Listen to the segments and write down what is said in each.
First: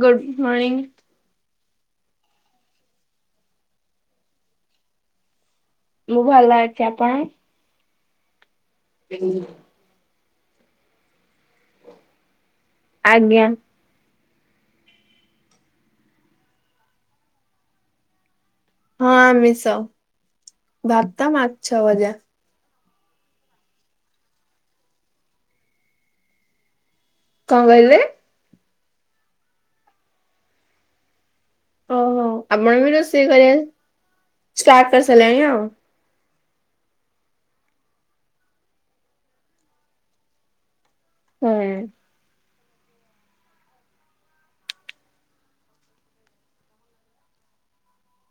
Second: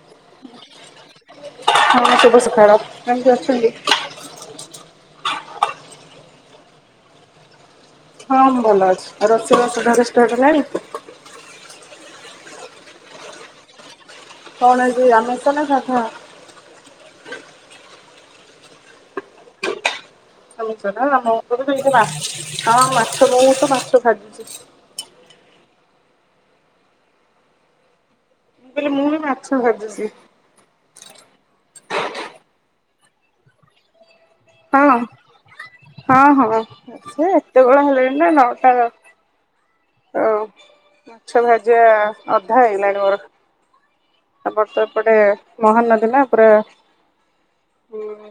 ଗୁଡ଼ ମଣିିଂ। ହଁ ବା ସୁଭ ସକାଳ କେମିତି ଅସଛନ୍ତି? ମୁଁ ଭଲ ଅଛି ଆପଣ? ହଁ ମୁଁ ଭଲ ଅଛି ଆଉ ରୋସେଇବାସ ଘରେ ଷ୍ଟାଟେ ହେଲାଣି? ଆଜ୍ଞା। କଣ ହେଛି ଆମିଷ ନା ଶାଧା? ହଁ ଆମିଷ। ଆମିଷ ନା ଭାତ ଆମ ଉପରେ ମାଛ ଭଜା ସେଇଯୋଉ ହଁ ମାଛ ବୋହୁତ ମାଛ ଭାଜିଛି। କଣ କହିଲେ? କହିଲି ମୁଁ ବି ମାଛ ଭାଯୁଚି। ଓହୋ ଆପଣ ବି ରୋଷେଇ କରିବା ଷ୍ଟାର୍ଟ ହଁ କରିସାରିଲେଣି ଆଉ। ହଁ ହଁ ସେ ଏତେବେଳ ହେଲେଣି ନା ନଅଟାର ଆଉ ମାଛ ହୁଁ ଭାଜିବା ଅଧା ହେଇଗଲାଣି ମୋର। ଆମ ତ ଏପଟେ ମହା ନଦୀ ନା ପୁରା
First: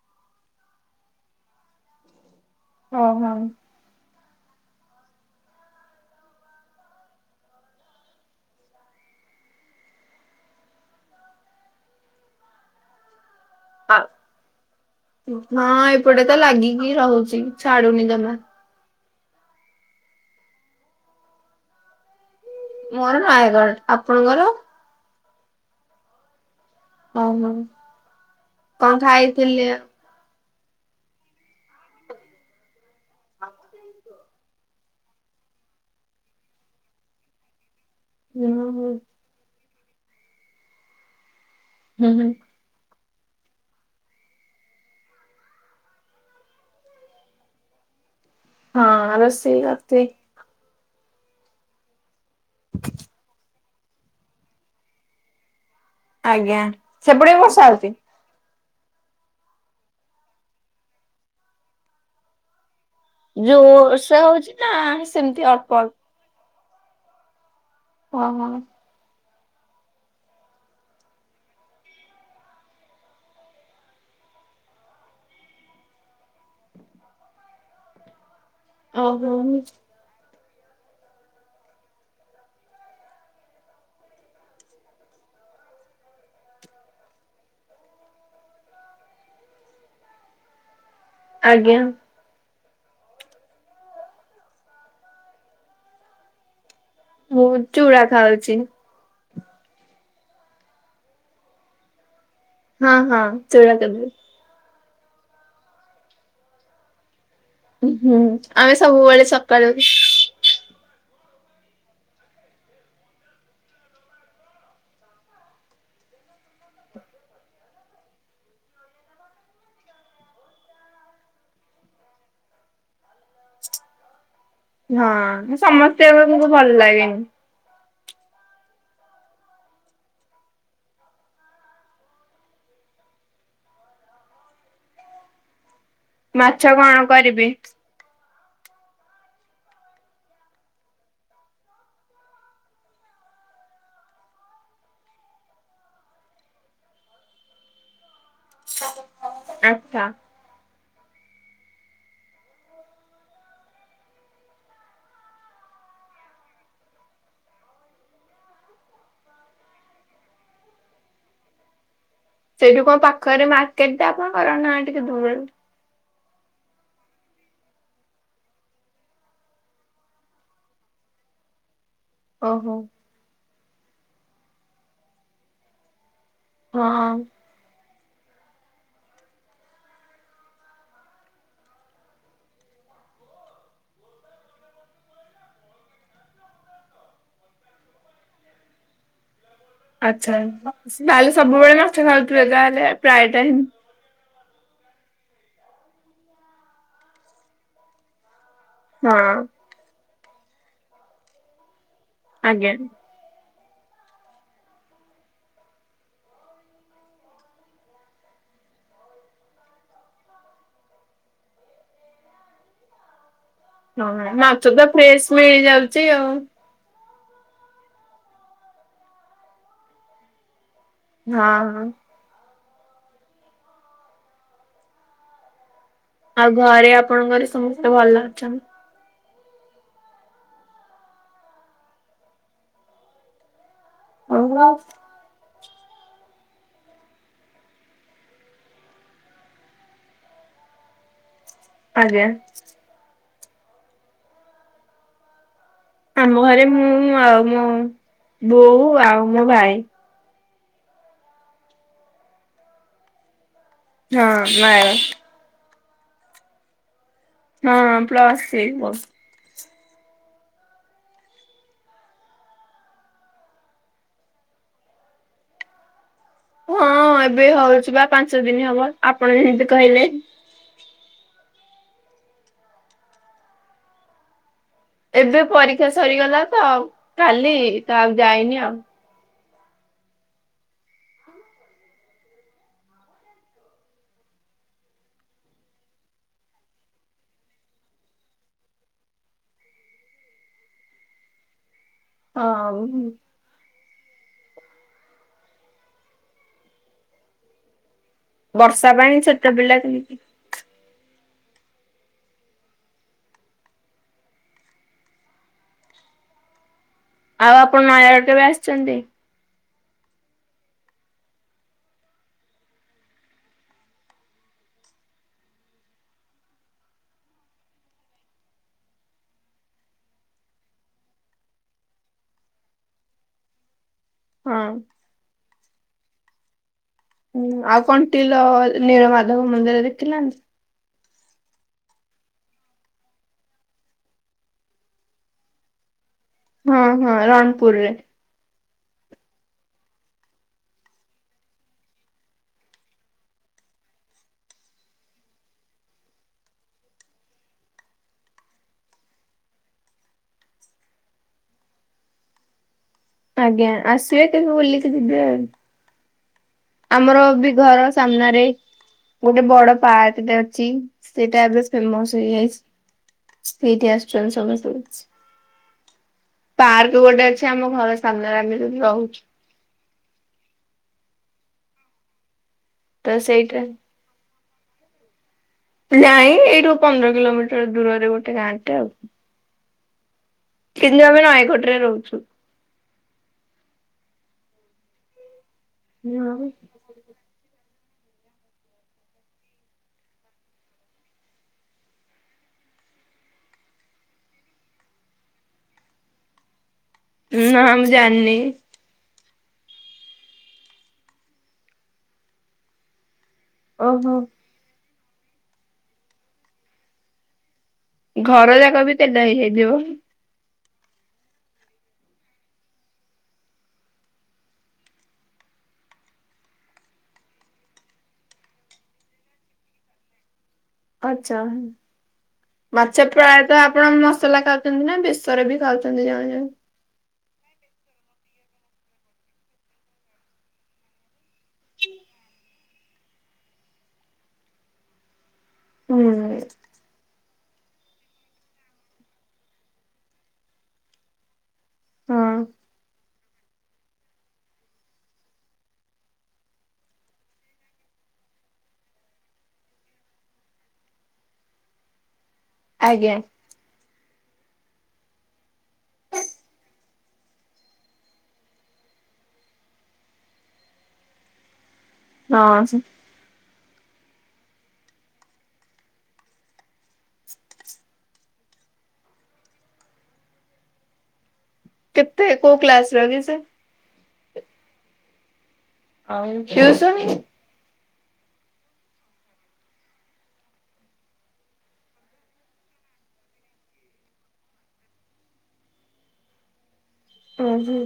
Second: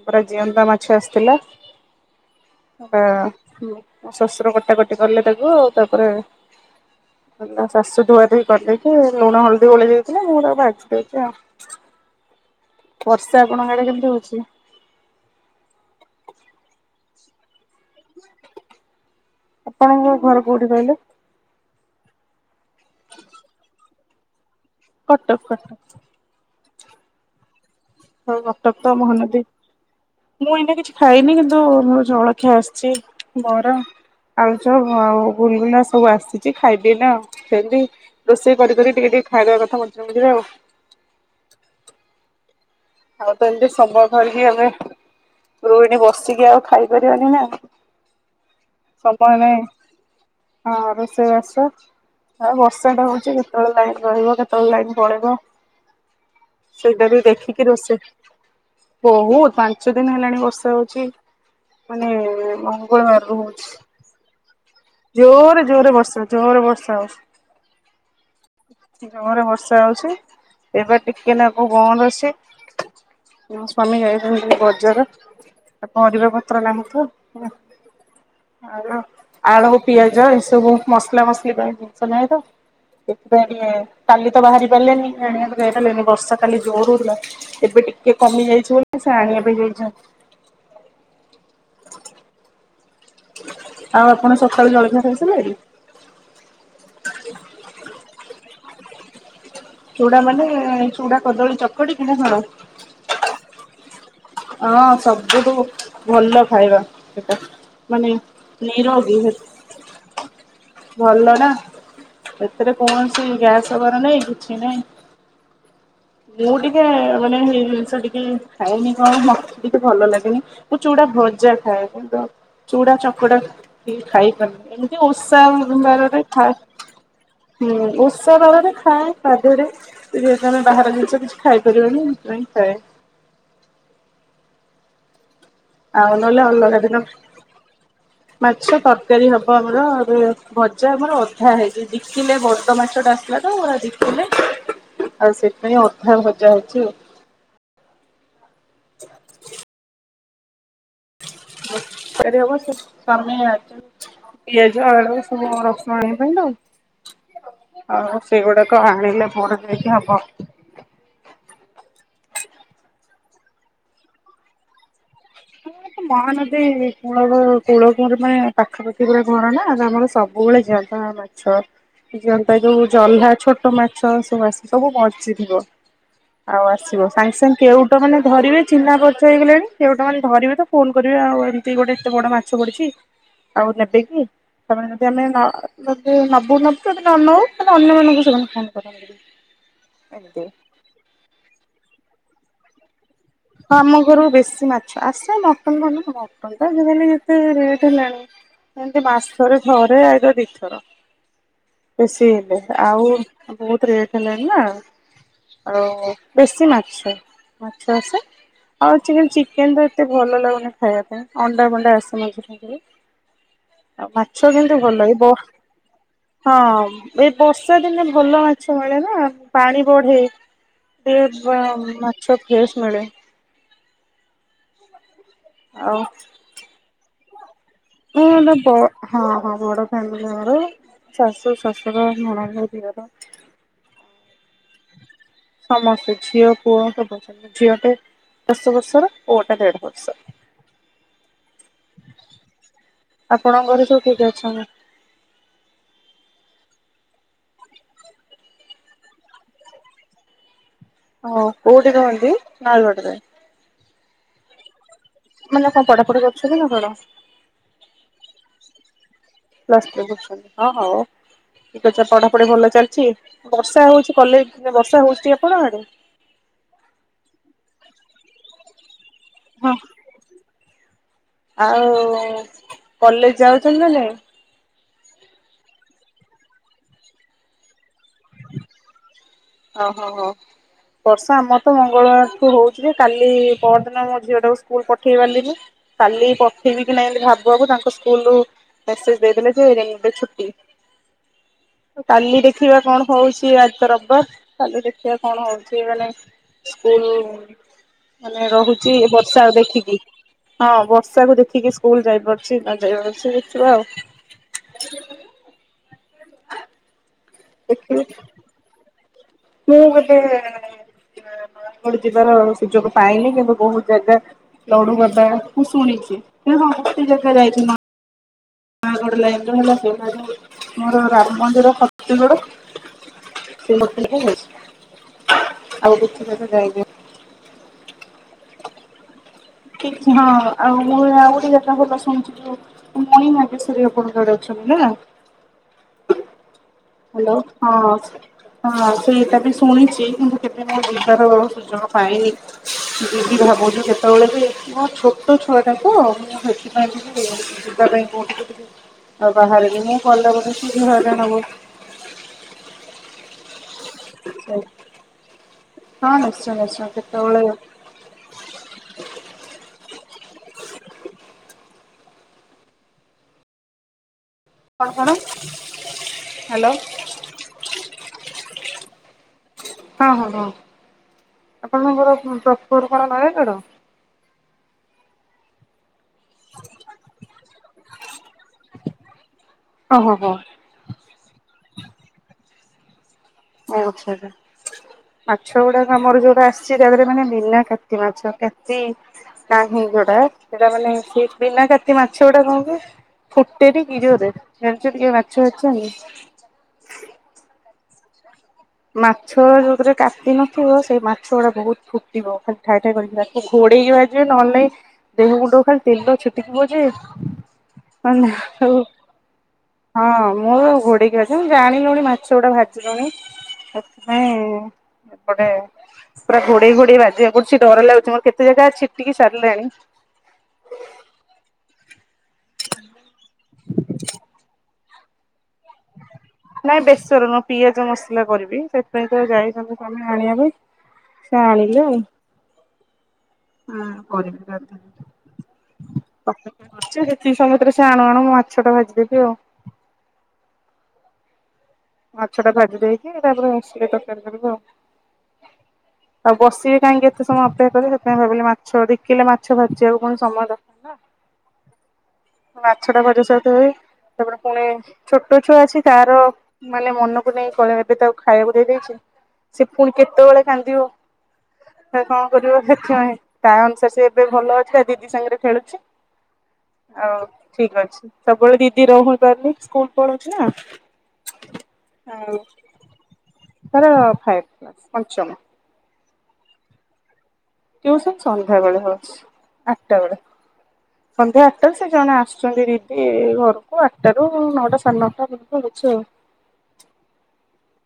ପୁରା ଜିଅନ୍ତା ମାଛ ଆସିଥିଲା ପୁରା ଓହୋ। ମୋ ଶଶୁର କଟାକଟି କଲେ ତାକୁ ତାପରେ ମୋ ଶାଶୁ ଧୁଆ ଧୁଇ କରିଦେଇକି ଲୁଣ ହଳଦୀ ଗୋଳେଇ ଦେଇଥିଲେ ମୁଁ ତାକୁ ଭାଜିି ଦେଇଛି ଆଉ। ବର୍ଷା ଆପଣଙ୍କ ଆାଡେ କେମିତି ହୋଉଚି? ହଁ ଏପଟେ ତ ଲାଗିକି ରହୁଚି ଛାଡୁନି ଯମା। ଆପଣଙ୍କର ଘର କୋଉଠି କହିଲେ? ମୋ ଘର ନୟାଗଡ ଆପଣଙ୍କର? କଟକ କଟକ। ଓହୋ ହଁ କଟକ ତ କଣ ମହାନଦୀ। ଖାଇଥିଲେ? ମୁଁ ଏଇନା କିଛି ଖାଇନି କିନ୍ତୁ ମୋର ଜଳଖି ଆସିଚି ବରା। ଆଳୁଚପ୍ ହଁ ଆଉ ଗୁଲୁଗୁଲା ସବୁ ଆସିଚି ଖାଇଦିଏନା ସେମିତି। ହୁଁ ରୋଷେଇ ହୁଁ କରି କରି ହୁଁ ଟିକେ ଟିକେ ଖାଇଦବା କଥା ମଝିରେ ମଝିରେ ଆଉ। ହୁଁ ହୁଁ। ଆଉ ତ ଏମିତି ସମୟ ଧରିକି ଏବେ। ରୋହିଣୀ ବସିକି ଆଉ ଖାଇପାରିବାନେହିଁ ନା। ହଁ ସମୟ ରୋଷେଇ ନାହିଁ କରିଥିଲି ହଁ ରୋଷେଇ ବାସ। ହଁ ବର୍ଷା ଟା ହଉଚି କେତୋଳେ ଲାଇନ୍ ରହିବ କେତୋଳେ ଲାଇନ୍ ପଳେଇବ। ଆଜ୍ଞା ସେଇଟା ସେପଟେ ବି ବର୍ଷା ହଉଚି? ବହୁତ୍ ପାଞ୍ଚ ଦିନି ହେଲାଣି ବର୍ଷା ହଉଚି ମାନେ ବୋହୁ। ଯୋର୍ ସେ ହୋଉଚି ନା? ସେମିତି ଜୋରେ ଅଳ୍ପ ଅଳ୍ପ? ଜୋରେ ବର୍ଷା ଜୋରେ ବର୍ଷା ହୋଉଚି। ଓ ହୋ। ଜୋରେ ବର୍ଷା ହେଉଛି ଏବା ଟିକେ ନାକୁ ବନ୍ଦ ଅଛି। ମୋ ସ୍ଵାମୀ ଯାଇଚନ୍ତି ବଜର। ପରିବା ପତ୍ର ନାହଁ ତ ଓହୋ ଆଳୁ। ପିଆଜ ଏସବୁ ମସଲା ମସଲି ପାଇଁ ଜିନଷ ନାହିଁ ତ। ସେଥିପାଇଁ ଇଏ କାଲି ତ ବାହାରି ପାରିଲେନି ଆଣିବାକୁ ଯାଇପାରିଲେନି ବର୍ଷା କାଲି ଜୋର ହୋଉଥୁଲା। ଏବେ ଟିକେ କମି ଯାଇଛି ବୋଲି ସେ ଆଣିବା ପାଇଁ ଯାଇଛନ୍ତି। ଆଜ୍ଞା। ଆଉ ଆପଣ ସଖାଳୁ ଜଳଖିଆ କରୁଥିଲେ କି? ମୁଁ ଚୁଡ଼ା ଖାଉଚି। ଚୁଡା ମାନେ ଚୁଡା କଦଳୀ ଚକଡି କିନା କଣ? ହଁ ହଁ ଚୁଡା କଦଳୀ। ଅଁ ସବୁଠୁ ଭଲ ଖାଇବା ସେଟା। ଉଁ ମାନେ ହୁଁ ଆମେ ନିରୋଗୀ ସବୁବେଳେ ସକାଳୁ। ଭଲ ନା ଏଥିରେ କୌଣସି ଗ୍ୟାସ ହବାର ନାାଇଁ କିଛି ନାଇଁ। ମୁଁ ଟିକେ ମାନେ ହେଇ ଜିନିଷ ଟିକେ ଖଏନି କଣ ମତେ ଟିକେ ଭଲ ଲାଗେନି। ମୁଁ ଚୁଡା ଭଜା ଖାଏ ଗୁଣ୍ଡ ଚୁଡା ଚକଡା କି ଖାଇପାରୁନି। ଏମିତି ଓଷା ହଁ ବାରରେ ସମସ୍ତଙ୍କୁ ଖାଏ ଭଲ ଲାଗେନି ହୁଁ ଓଷା ବାରରେ ଖାଏ। ତାପରେ ପିରୀୟତର ବାହାର ଜିନିଷ କିଛି ଖାଇପାରିବନି ସେଥିପାଇଁ ଖାଏ। ଆଉ ନଲେ ମାଛ ଅଲଗା କଣ ଦିନ। କରିବି। ମାଛ ତରକାରୀ ହବ ଆମର ଏବେ ଭଜା ଆମର ଅଧା ହେଇଚି ଦି ଦି କିଲେ ବଡ଼ ମାଛ ଟା ଆସିଥିଲା ତ ପୁରା ଦି କିଲେ। ଆଉ ସେଥିପାଇଁ ଅଧା ଭଜା ହେଇଚି ଆଉ। ଆଚ୍ଛା। ତିଆରି ହବ ସେ ସମୟ ଅଛି। ପିଆଜ ଆଳୁ ସବୁ ରସୁଣ ଆଣିବା ପାଇଁ ତ ଆଉ ସେଗୁଡାକ ଆଣିଲେ ପରେ ଯାଇକି ହବ। ସେଇଠୁ କଣ ପାଖରେ ମାର୍କେଟ ଟା ଆପଣଙ୍କର ନା ଟିକେ ଦୂର? [unintelligible] ମହାନଦୀ କୂଳରୁ କୂଳକୁରେ ମାନେ ପାଖାପାଖି ପୁରା ଘର ନା ତ ଆମର ସବୁବେଳେ ଜାଗା ଛ ଯିଅନ୍ତା ଓହୋ ଯୋଉ ଜହ୍ଲା ଛୋଟ ମାଛ ସବୁ ଆସିଥିବ ସବୁ ବଞ୍ଚିଥିବ। ଆଉ ଆସିବ ହଁ। ସାଙ୍ଗେ ସାଙ୍ଗେ କେଉଟ ମାନେ ଧରିବେ ଚିହ୍ନା ପରିଚ ହେଇଗଲେଣି କେଉଟ୍ ଧରିବେ ତ ଫୋନ କରିବେ ଆଉ ଏମିତି ଗୋଟେ ଏତେ ବଡ ମାଛ ପଡିଛି ଆଉ ନେବେ କି? ସେମାନେ ଯଦି ଆମେ ଯଦି ନବୁ ନବୁ ଯଦି ନ ହଉ ତାହେଲେ ଅନ୍ୟ ମାନଙ୍କୁ ସେମାନେ ଫୋନ କରନ୍ତି। ହ [inaudible] ଆଚ୍ଛା ଯାହେଲେ ସବୁବେଳେ ମାଛ ଖାଉଥିବେ ଗାଁ ରେ ପ୍ରାୟ ଟାଇମ୍। ହଁ ଆମ ଘରୁ ବେଶୀ ମାଛ ଆସେ ମଟନ କ ମଟନ୍ ଟା ଆଜିକାଲି ଯେତେ ରେଟ୍ ହେଲାଣି। ଏମିତି ହଁ ମାସରେ ଥରେ ଆଇଦର୍ ଦିଥର ବେଶୀ ହେଲେ ଆଜ୍ଞା ଆଉ ବହୁତ ରେଟ୍ ହେଲାଣି ନା ଆଉ ବେଶୀ ମାଛ ମାଛ ଆସେ। ଆଉ ଚି ଚିକେନ ତ ଏତେ ଭଲ ଲାଗୁନି ଖାଇବା ପାଇଁ ଅଣ୍ଡା ବଣ୍ଡା ଆସେ ମଝିରେ ମଝିରେ। ଆଉ ହଁ ମାଛ କିନ୍ତୁ ତ ଭଲ ଏଇ ଫ୍ରେଶ ବ ମିଳିଯାଉଛି ଆଉ। ହଁ। ଏଇ ବର୍ଷା ଦିନେ ଭଲ ମାଛ ମିଳେ ନା ପାଣି ବଢେ। ସେ ବ ହଁ ହଁ। ମାଛ ଫ୍ରେସ୍ ମିଳେ। ଆଉ ଆଉ ଘରେ ଆପଣଙ୍କର ସମ ହଁ ଦବ ହଁ ହଁ ବଡ ଫ୍ୟାମିଲି ଆମର ଶାଶୁ ଶଶୁର ନଣନ୍ଦ ଦିଅର। [unintelligible] ସମସ୍ତେ ଝିଅ ପୁଅ ସମସ୍ତେ ଝିଅ ଟେ ଦଶ ବର୍ଷ ର ପୁଅଟା ଦେଢ଼ ବର୍ଷ ର। ଆଜ୍ଞା। ଆପଣଙ୍କ ଘରେ ସବୁ କିଏ କିଏ ଅଛନ୍ତି? ଆମ ଘରେ ମୁଁ ଆଉ ମୋ ବୋଉ ଆଉ ମୋ ଭାଇ। ଅଁ କଉଠି ରୁହନ୍ତିି ନୟାଗଡ଼ ରେ। ହଁ ନୟାଗଡ଼। ମାନେ କଣ ପଢାପଢି କରୁଛନ୍ତି ନା କଣ? ହଁ ପ୍ଲସ୍ ଥ୍ରି କର ପ୍ଲସ୍ ଥ୍ରୀ ପଢୁଛନ୍ତି ହଁ ହଉ। ଠିକ୍ ଅଛି ଆ ପଢାପଢି ଭଲ ଚାଲିଚି ବର୍ଷା ହଉଚି କଲେଜ ବର୍ଷା ହଉଚି ଟି ଆପଣ ଆଡେ? ହଁ ଏବେ ହଉଚି ବା ପାଞ୍ଚ ଦିନ ହବ ଆପଣ ଯେମିତି ହଁ। କହିଲେ। ଆଉ ଉ କଲେଜ ଯାଉଚନ୍ତି ନା ନାହିଁ? ଏବେ ପରୀକ୍ଷା ସରିଗଲା ତ କାଲି ତ ଆଉ ଯାଇନି ଆଉ। ଅ ହ ହ। ବର୍ଷା ଆମର ତ ମଙ୍ଗଳବାରଠୁ ହଉଚି ଯେ କାଲି ପହର ଦିନ ମୋ ଝିଅ ଟାକୁ ସ୍କୁଲ ପଠେଇ ପାରିଲିନି। କାଲି ପଠେଇବି କି ନାହିଁ ଭାବୁ ଭାବୁ ତାଙ୍କ ସ୍କୁଲରୁ ମେସେଜ ଦେଇଦେଲେ ଯେ ରେନି ଡେ ଛୁଟି। ଆଉ କାଲି ହଁ ଦେଖିବା କଣ ହଉଛି ଆଜି ତ ରବିବାର। କାଲି ଦେଖିବା କଣ ହଉଛି ମାନେ ସ୍କୁଲ ମାନେ ବର୍ଷା ରହୁଚି ପାଇଁ ଛୋଟ ବର୍ଷା ପିଲା ଦେଖିକି କେମିତି ହଁ ବର୍ଷାକୁୁ ଦେଖିକି ସ୍କୁଲ ଯାଇପାରୁଛି ନ ଯାଇପାରୁଛି ଦେଖିବା ଆଉ ଆଉ ଆପଣ ଦେଖିବି ନୟାଗଡ଼ କେବେ ଆସିଛନ୍ତି? ମୁଁ ଗୋଟେ ଏ ନୟାଗଡ ଯିବାର ସୁଯୋଗ ପାଇନି କିନ୍ତୁ ବହୁତ ଜାଗା ଲଡୁ ବାବା ମୁଁ ଶୁଣିଛି ହେ ସମସ୍ତେ ଜାଗା ଯାଇଛି। ନୟାଗଡ ଲାଇନ ର ହେଲା ସେଇଟା ତ ମୋର ରାମ ମନ୍ଦିର ଫତିଗଡ ସେଇ ମନ୍ଦିରକୁ ହଁ। ଯାଇଛି ଆଉ କିଛି ଜାଗା ଯାଇନାହିଁ। ହୁଁ ଆଉ କଣ୍ଟିଲ ନୀଳ ମାଧବ ମନ୍ଦିର ଠିକ ହଁ ଦେଖିନାନ୍ତି। ଆଉ ମୁଁ ଆଉ ଗୋଟେ ଜାଗା ଭଲ ଶୁଣିଛି ଯୋଉ ମଣିନାଗେଶ୍ଵରୀ ଆପଣଙ୍କ ଆଡେ ଅଛନ୍ତି ନା। ହଁ ହଁ ହାଲୋ ହଁ ରଣପୁରରେ। ହଁ ସେଇଟା ବି ଶୁଣିଚି କିନ୍ତୁ କେବେ ମୁଁ ଯିବାର ସୁଯୋଗ ପାଇନି। ଯିବି ଭାବୁଛୁ କେତେବେଳେ ବି ନା ଛୋଟ ଛୁଆଟା ତ ସେଥିପାଇଁ ଟିକେ ଯିବା ପାଇଁ କଉଠିକୁ ଟିକେ ଆଉ ବାହାରେନି ମୁଁ ଗଲା ମାନେ ସିଏ ବି ହଇରାଣ ହବ। ଆଜ୍ଞା ଆସିବେ କେବେ ବୁଲିକି ଯିବେ ଆଉ ହଁ ନିଶ୍ଚୟ ଆସି ଆମର ବି ଘର ସାମ୍ନାରେ ଗୋଟେ ବଡ ପାର୍କଟେ ଅଛି ସେଇଟା ଏବେ ଫେମସ ହେଇଯାଇଛି। ସେଇଠି ଆସୁଛନ୍ତି ସମସ୍ତେ କଣ କଣ ହ୍ୟାଲୋ ପାର୍କ ଗୋଟେ ଅଛି ଆମ ଘର ସାମ୍ନାରେ ଆମେ ଯଉଠି ରହୁଛୁ। ହଁ ହଁ ହଁ ଆପଣଙ୍କ ଘର ପ୍ରୋପର କଣ ତ ନୟାଗଡ଼? ସେଇଟା ନାଇଁ ଏଇଠୁ ପନ୍ଦର କିଲୋମିଟର ଦୂରରେ ଗୋଟେ ଗାଁଟେ ଆଉ। ଓହୋ ହୋ କିନ୍ତୁ ଆମେ ନୟାଗଡ଼ ରେ ରହୁଛୁ। ଓ ଆଚ୍ଛା ଆଚ୍ଛା ମାଛ ଗୁଡାକ ଆମର ଯୋଉଟା ଆସିଛି ସେଗୁଡା ମାନେ ବିନା କାତି ମାଛ କାତି ନାହିଁ ଯୋଉଟା ସେଟା ମାନେ ସେ ବିନା କାତି ମାଛ ଗୁଡା କଣ କୁ ଫୁଟେନି କି ଜୋରରେ ଜାଣିଛ କେମିତି ମାଛ ବାଛନ୍ତି? ନାଁ ମୁଁ ଜାଣିନି। ମାଛ ଯୋଉଥିରେ କାତି ନଥିବ ସେଇ ମାଛ ଗୁଡା ବହୁତ ଫୁଟିବ ଖାଲି ଠାଏ ଠାଏ କରିକିନା। ଘୋଡେଇ କି ଓହୋ ଭାଜିବେ ନହେଲେ ନାହିଁ ଦେହ ମୁଣ୍ଡକୁ ଖାଲି ତେଲ ଛିଟିକିବ ଯେ ଘର ଯାକ ଆଉ ବି ତେଲ ହେଇଯାଇଥିବ। ହଁ ମୁଁ ଘୋଡେଇକି ଆସି ଜାଣିଲୁଣି ମାଛ ଗୁଡା ଭାଜିଲୁଣି ସେଥିପାଇଁ ଗୋଟେ ପୁରା ଘୋଡେଇ ଘୋଡେଇ ଭାଜିବାକୁ ପଡୁଛି ଡର ଲାଗୁଛି ମୋର କେତେ ଜାଗା ଛିଟିକି ସାରିଲାଣି। ଆଚ୍ଚା ମାଛ ପ୍ରାୟତଃ ଆପଣ ମସଲା କାଉ ନା ବେସର ବି ଖାଉଛନ୍ତି ଜଣେ ଜଣେ ନାଇଁ ବେସର ନୁହଁ ପିଆଜ ମସଲା କରିବି ସେଥିପାଇଁ ତ ଯାଇଛନ୍ତି ସ୍ୱାମୀ ଆଣିବାକୁ। ସଉଲିଲେ ହୁଁ କରିବି ହୁଁ ରାତିକୁ ଯେତିକି ସମୟରେ ସେ ଆଣୁ ଆଣୁ ମୁଁ ମାଛ ଟା ଭାଜିଦେବି ଆଉ। ହଁ ମାଛ ଟା ଭାଜି ଦେଇକି ତାପରେ ଆସିଲେ ତରକାରି କରିବୁ ଆଉ। ଆଉ ବସିବି କାହିଁକି ଏତେ ସମୟ ଅପେକ୍ଷା କରି ବି ସେଥିପାଇଁ ଭାବିଲି ମାଛ ଦି କିଲେ ମାଛ ଭାଜିବାକୁ ପୁଣି ସମୟ ଦରକାର୍ ହେଲା ମାଛ ଟା ଆଜ୍ଞା ଭଜା ସରୁ [unintelligible] ତାପରେ ପୁଣି ଛୋଟ ଛୁଆ ଅଛି ତାର ମାନେ ମନକୁ ନେଇ କଳେ ଏବେ ତାକୁ ଖାଇବାକୁ ଦେଇ ଦେଇେଇଛି ସେ ପୁଣି କେତେବେଳେ କାନ୍ଦିବ ସେ କଣ କରିବ ହଁ ସେଥିପାଇଁ ତା ଅନୁସାରେ ସେ ଏବେ ଭଲ ଅଛି ତା ଦିଦି ସାଙ୍ଗରେ ଖେଳୁଛି। ଆଉ ଠିକ୍ ଅଛି ସବୁବେଳେ ଦିଦି ରହପାରୁନି ସ୍କୁଲ ପଳଉଛି ନା। କେତେ ଆଉ କେଉ କ୍ଲାସ ର କି ସେ। ତାର ଫାଇଭ କ୍ଲାସ୍ ପଞ୍ଚମ। ଆଉ ଟିୟୂସନ। ଟିଉସନ୍ ସନ୍ଧ୍ୟା ବେଳେ ହଉଛି। ଆଠଟା ବେଳେ। ସନ୍ଧ୍ୟା ଆଠଟାରୁ ସେ ଜଣେ ଆସୁଛନ୍ତି ଦିଦି ଘରକୁ ଆଠଟାରୁ ନଅଟା ସାଢ଼େ ନଅଟା ପର୍ଯନ୍ତ ହଉଛି ଆଉ। ଉଁ ହୁଁ।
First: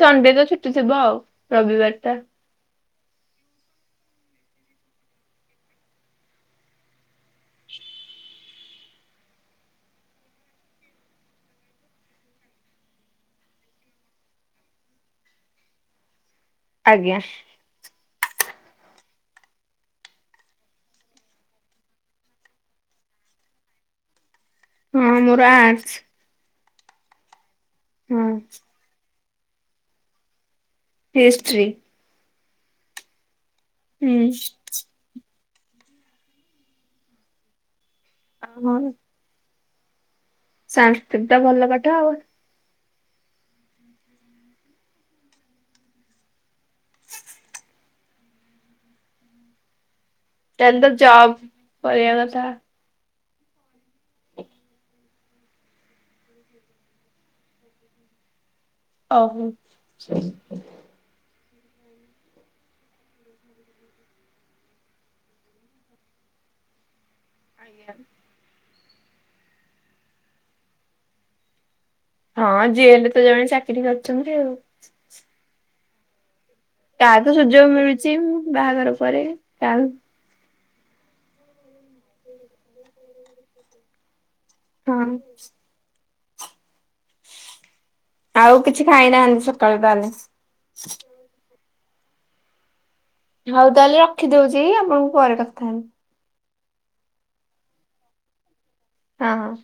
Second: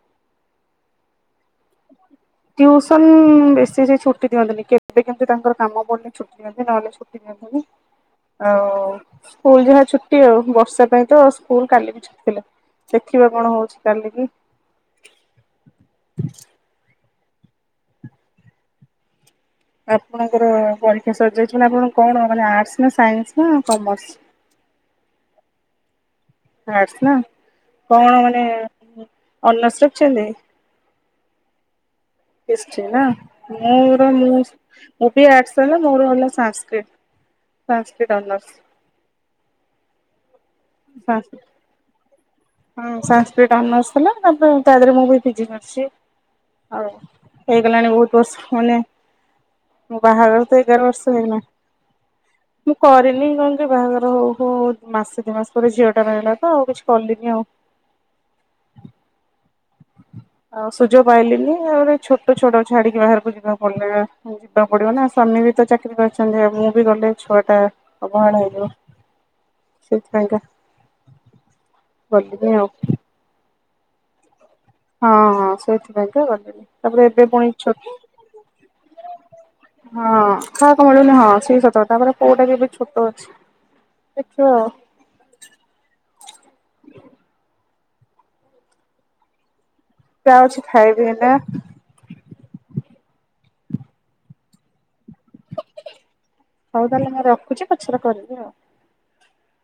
ସଣ୍ଡେ ତ ଛୁଟି ଥିବ ଆଉ ରବିବାର ଟା। ଟ୍ୟୁସନ ବେଶୀ ସେ ଛୁଟି ଦିଅନ୍ତିନି କେବେ କେମିତି ତାଙ୍କର କାମ ପଡିଲେ ଛୁଟି ଦିଅନ୍ତି ନହେଲେ ଛୁ ଆଉ ସ୍କୁଲ ଯାହା ଛୁଟି ଆଉ ବର୍ଷା ପାଇଁ ତ ସ୍କୁଲ କାଲି ବି ଛୁଟି ଥିଲା। ଦେଖିବା କଣ ହଉଛି କାଲିକି। ଆଜ୍ଞା। ଆପଣଙ୍କର ପରୀକ୍ଷା ସଜାଇଛି ମାନେ ଆପଣ କଣ ମାନେ ଆର୍ଟସ ନା ସାଇନ୍ସ ନା କମର୍ସ। ହଁ ମୋର ଆର୍ଟସ। ଆର୍ଟସ ନା କଣ ହଁ ମାନେ ଅନର୍ଷ ରଖିଛନ୍ତି? ହିଷ୍ଟ୍ରି। ହିଷ୍ଟ୍ରି ନାଁ ମୋ ର ହୁଁ। ମୁଁ ମୁଁ ବି ଆର୍ଟସ ହେଲା ମୋର ହେଲା ସାଂସକ୍ରିଟ, ସାଂସକ୍ରିଟ ଅନର୍ଷ। ଓହୋ ସାଂସ୍କ୍ରିଟ୍ ଟା ଭଲ ପାଠ ଆଉ। ହଁ ସାଂସ୍କ୍ରିଟ ଅନର୍ଷ ଥିଲା ତାପରେ ତା ଦେହରେ ମୁଁ ବି ପିଜି କରିଛି। ଆଉ ହେଇଗଲାଣି ବହୁତ ବର୍ଷ ମାନେ ମୋ ବାହାଘର। ତା ଏଗାର ହେଲେ ତ ବର୍ଷ ଜବ ହେଇଗଲାଣି। କରିବା କଥା। ମୁଁ କରିନି କଣ କି ବାହାଘର ହଉ ହଉ ମାସେ ଦିଇ ମାସ ପରେ ଝିଅ ଟା ରହିଗଲା ତ ଆଉ କିଛି କଲିନି ଆଉ। ଓ ହୋ। ଆଉ ସୁଯୋଗ ପାଇଲିନି ତାପରେ ଛୋଟ ଛୁଆଟା କୁ ଛାଡିକି ବାହାରକୁ ଯିବାକୁ ପଡିଲା। ଯିବାକୁ ପଡିବନା ସ୍ୱାମୀ ବି ତ ଚାକିରି କରିଛନ୍ତି ଆଉ ମୁଁ ବି ଗଲେ। ଛୁଆଟା ଅବହେଳା ହେଇଯିବ ସେଇଥିପାଇଁ କା। ହଁ ଯିଏ ହେଲେ ତ ଜଣେ ଚାକିରି କରିଛନ୍ତି ଆଉ। ହଁ ହଁ ସେଇଥିପାଇଁ କା ଗଲିନି। ତାପରେ କାହା ଏବେ କୁ ପୁଣି ସୁଯୋଗ ଛୋଟ ମିଳୁଛି ବାହାଘର ପରେ କାହାକୁ। କାହାକୁ ମିଳୁନି ହଁ ସିଏ ବି ସତ କଥା ତାପରେ ପୁଆଟା ବି ଏବେ ଛୋଟ ଅଛି। ଦେଖିବା ଆଉ। ହଁ। ଆଉ କିଛି ଖାଇନାହାନ୍ତି ସକାଳୁ ତାହେଲେ। ଯାଉଛି ଖାଇବି ଏଇନା। ହଉ ତାହେଲେ ରଖିଦଉଛି ଆପଣଙ୍କୁ ପରେ କଥା ହେବି। ହଉ ତାହେଲେ ମୁଁ ରଖୁଛି ପଛରେ କରିବି ଆଉ। ହଁ ହଁ।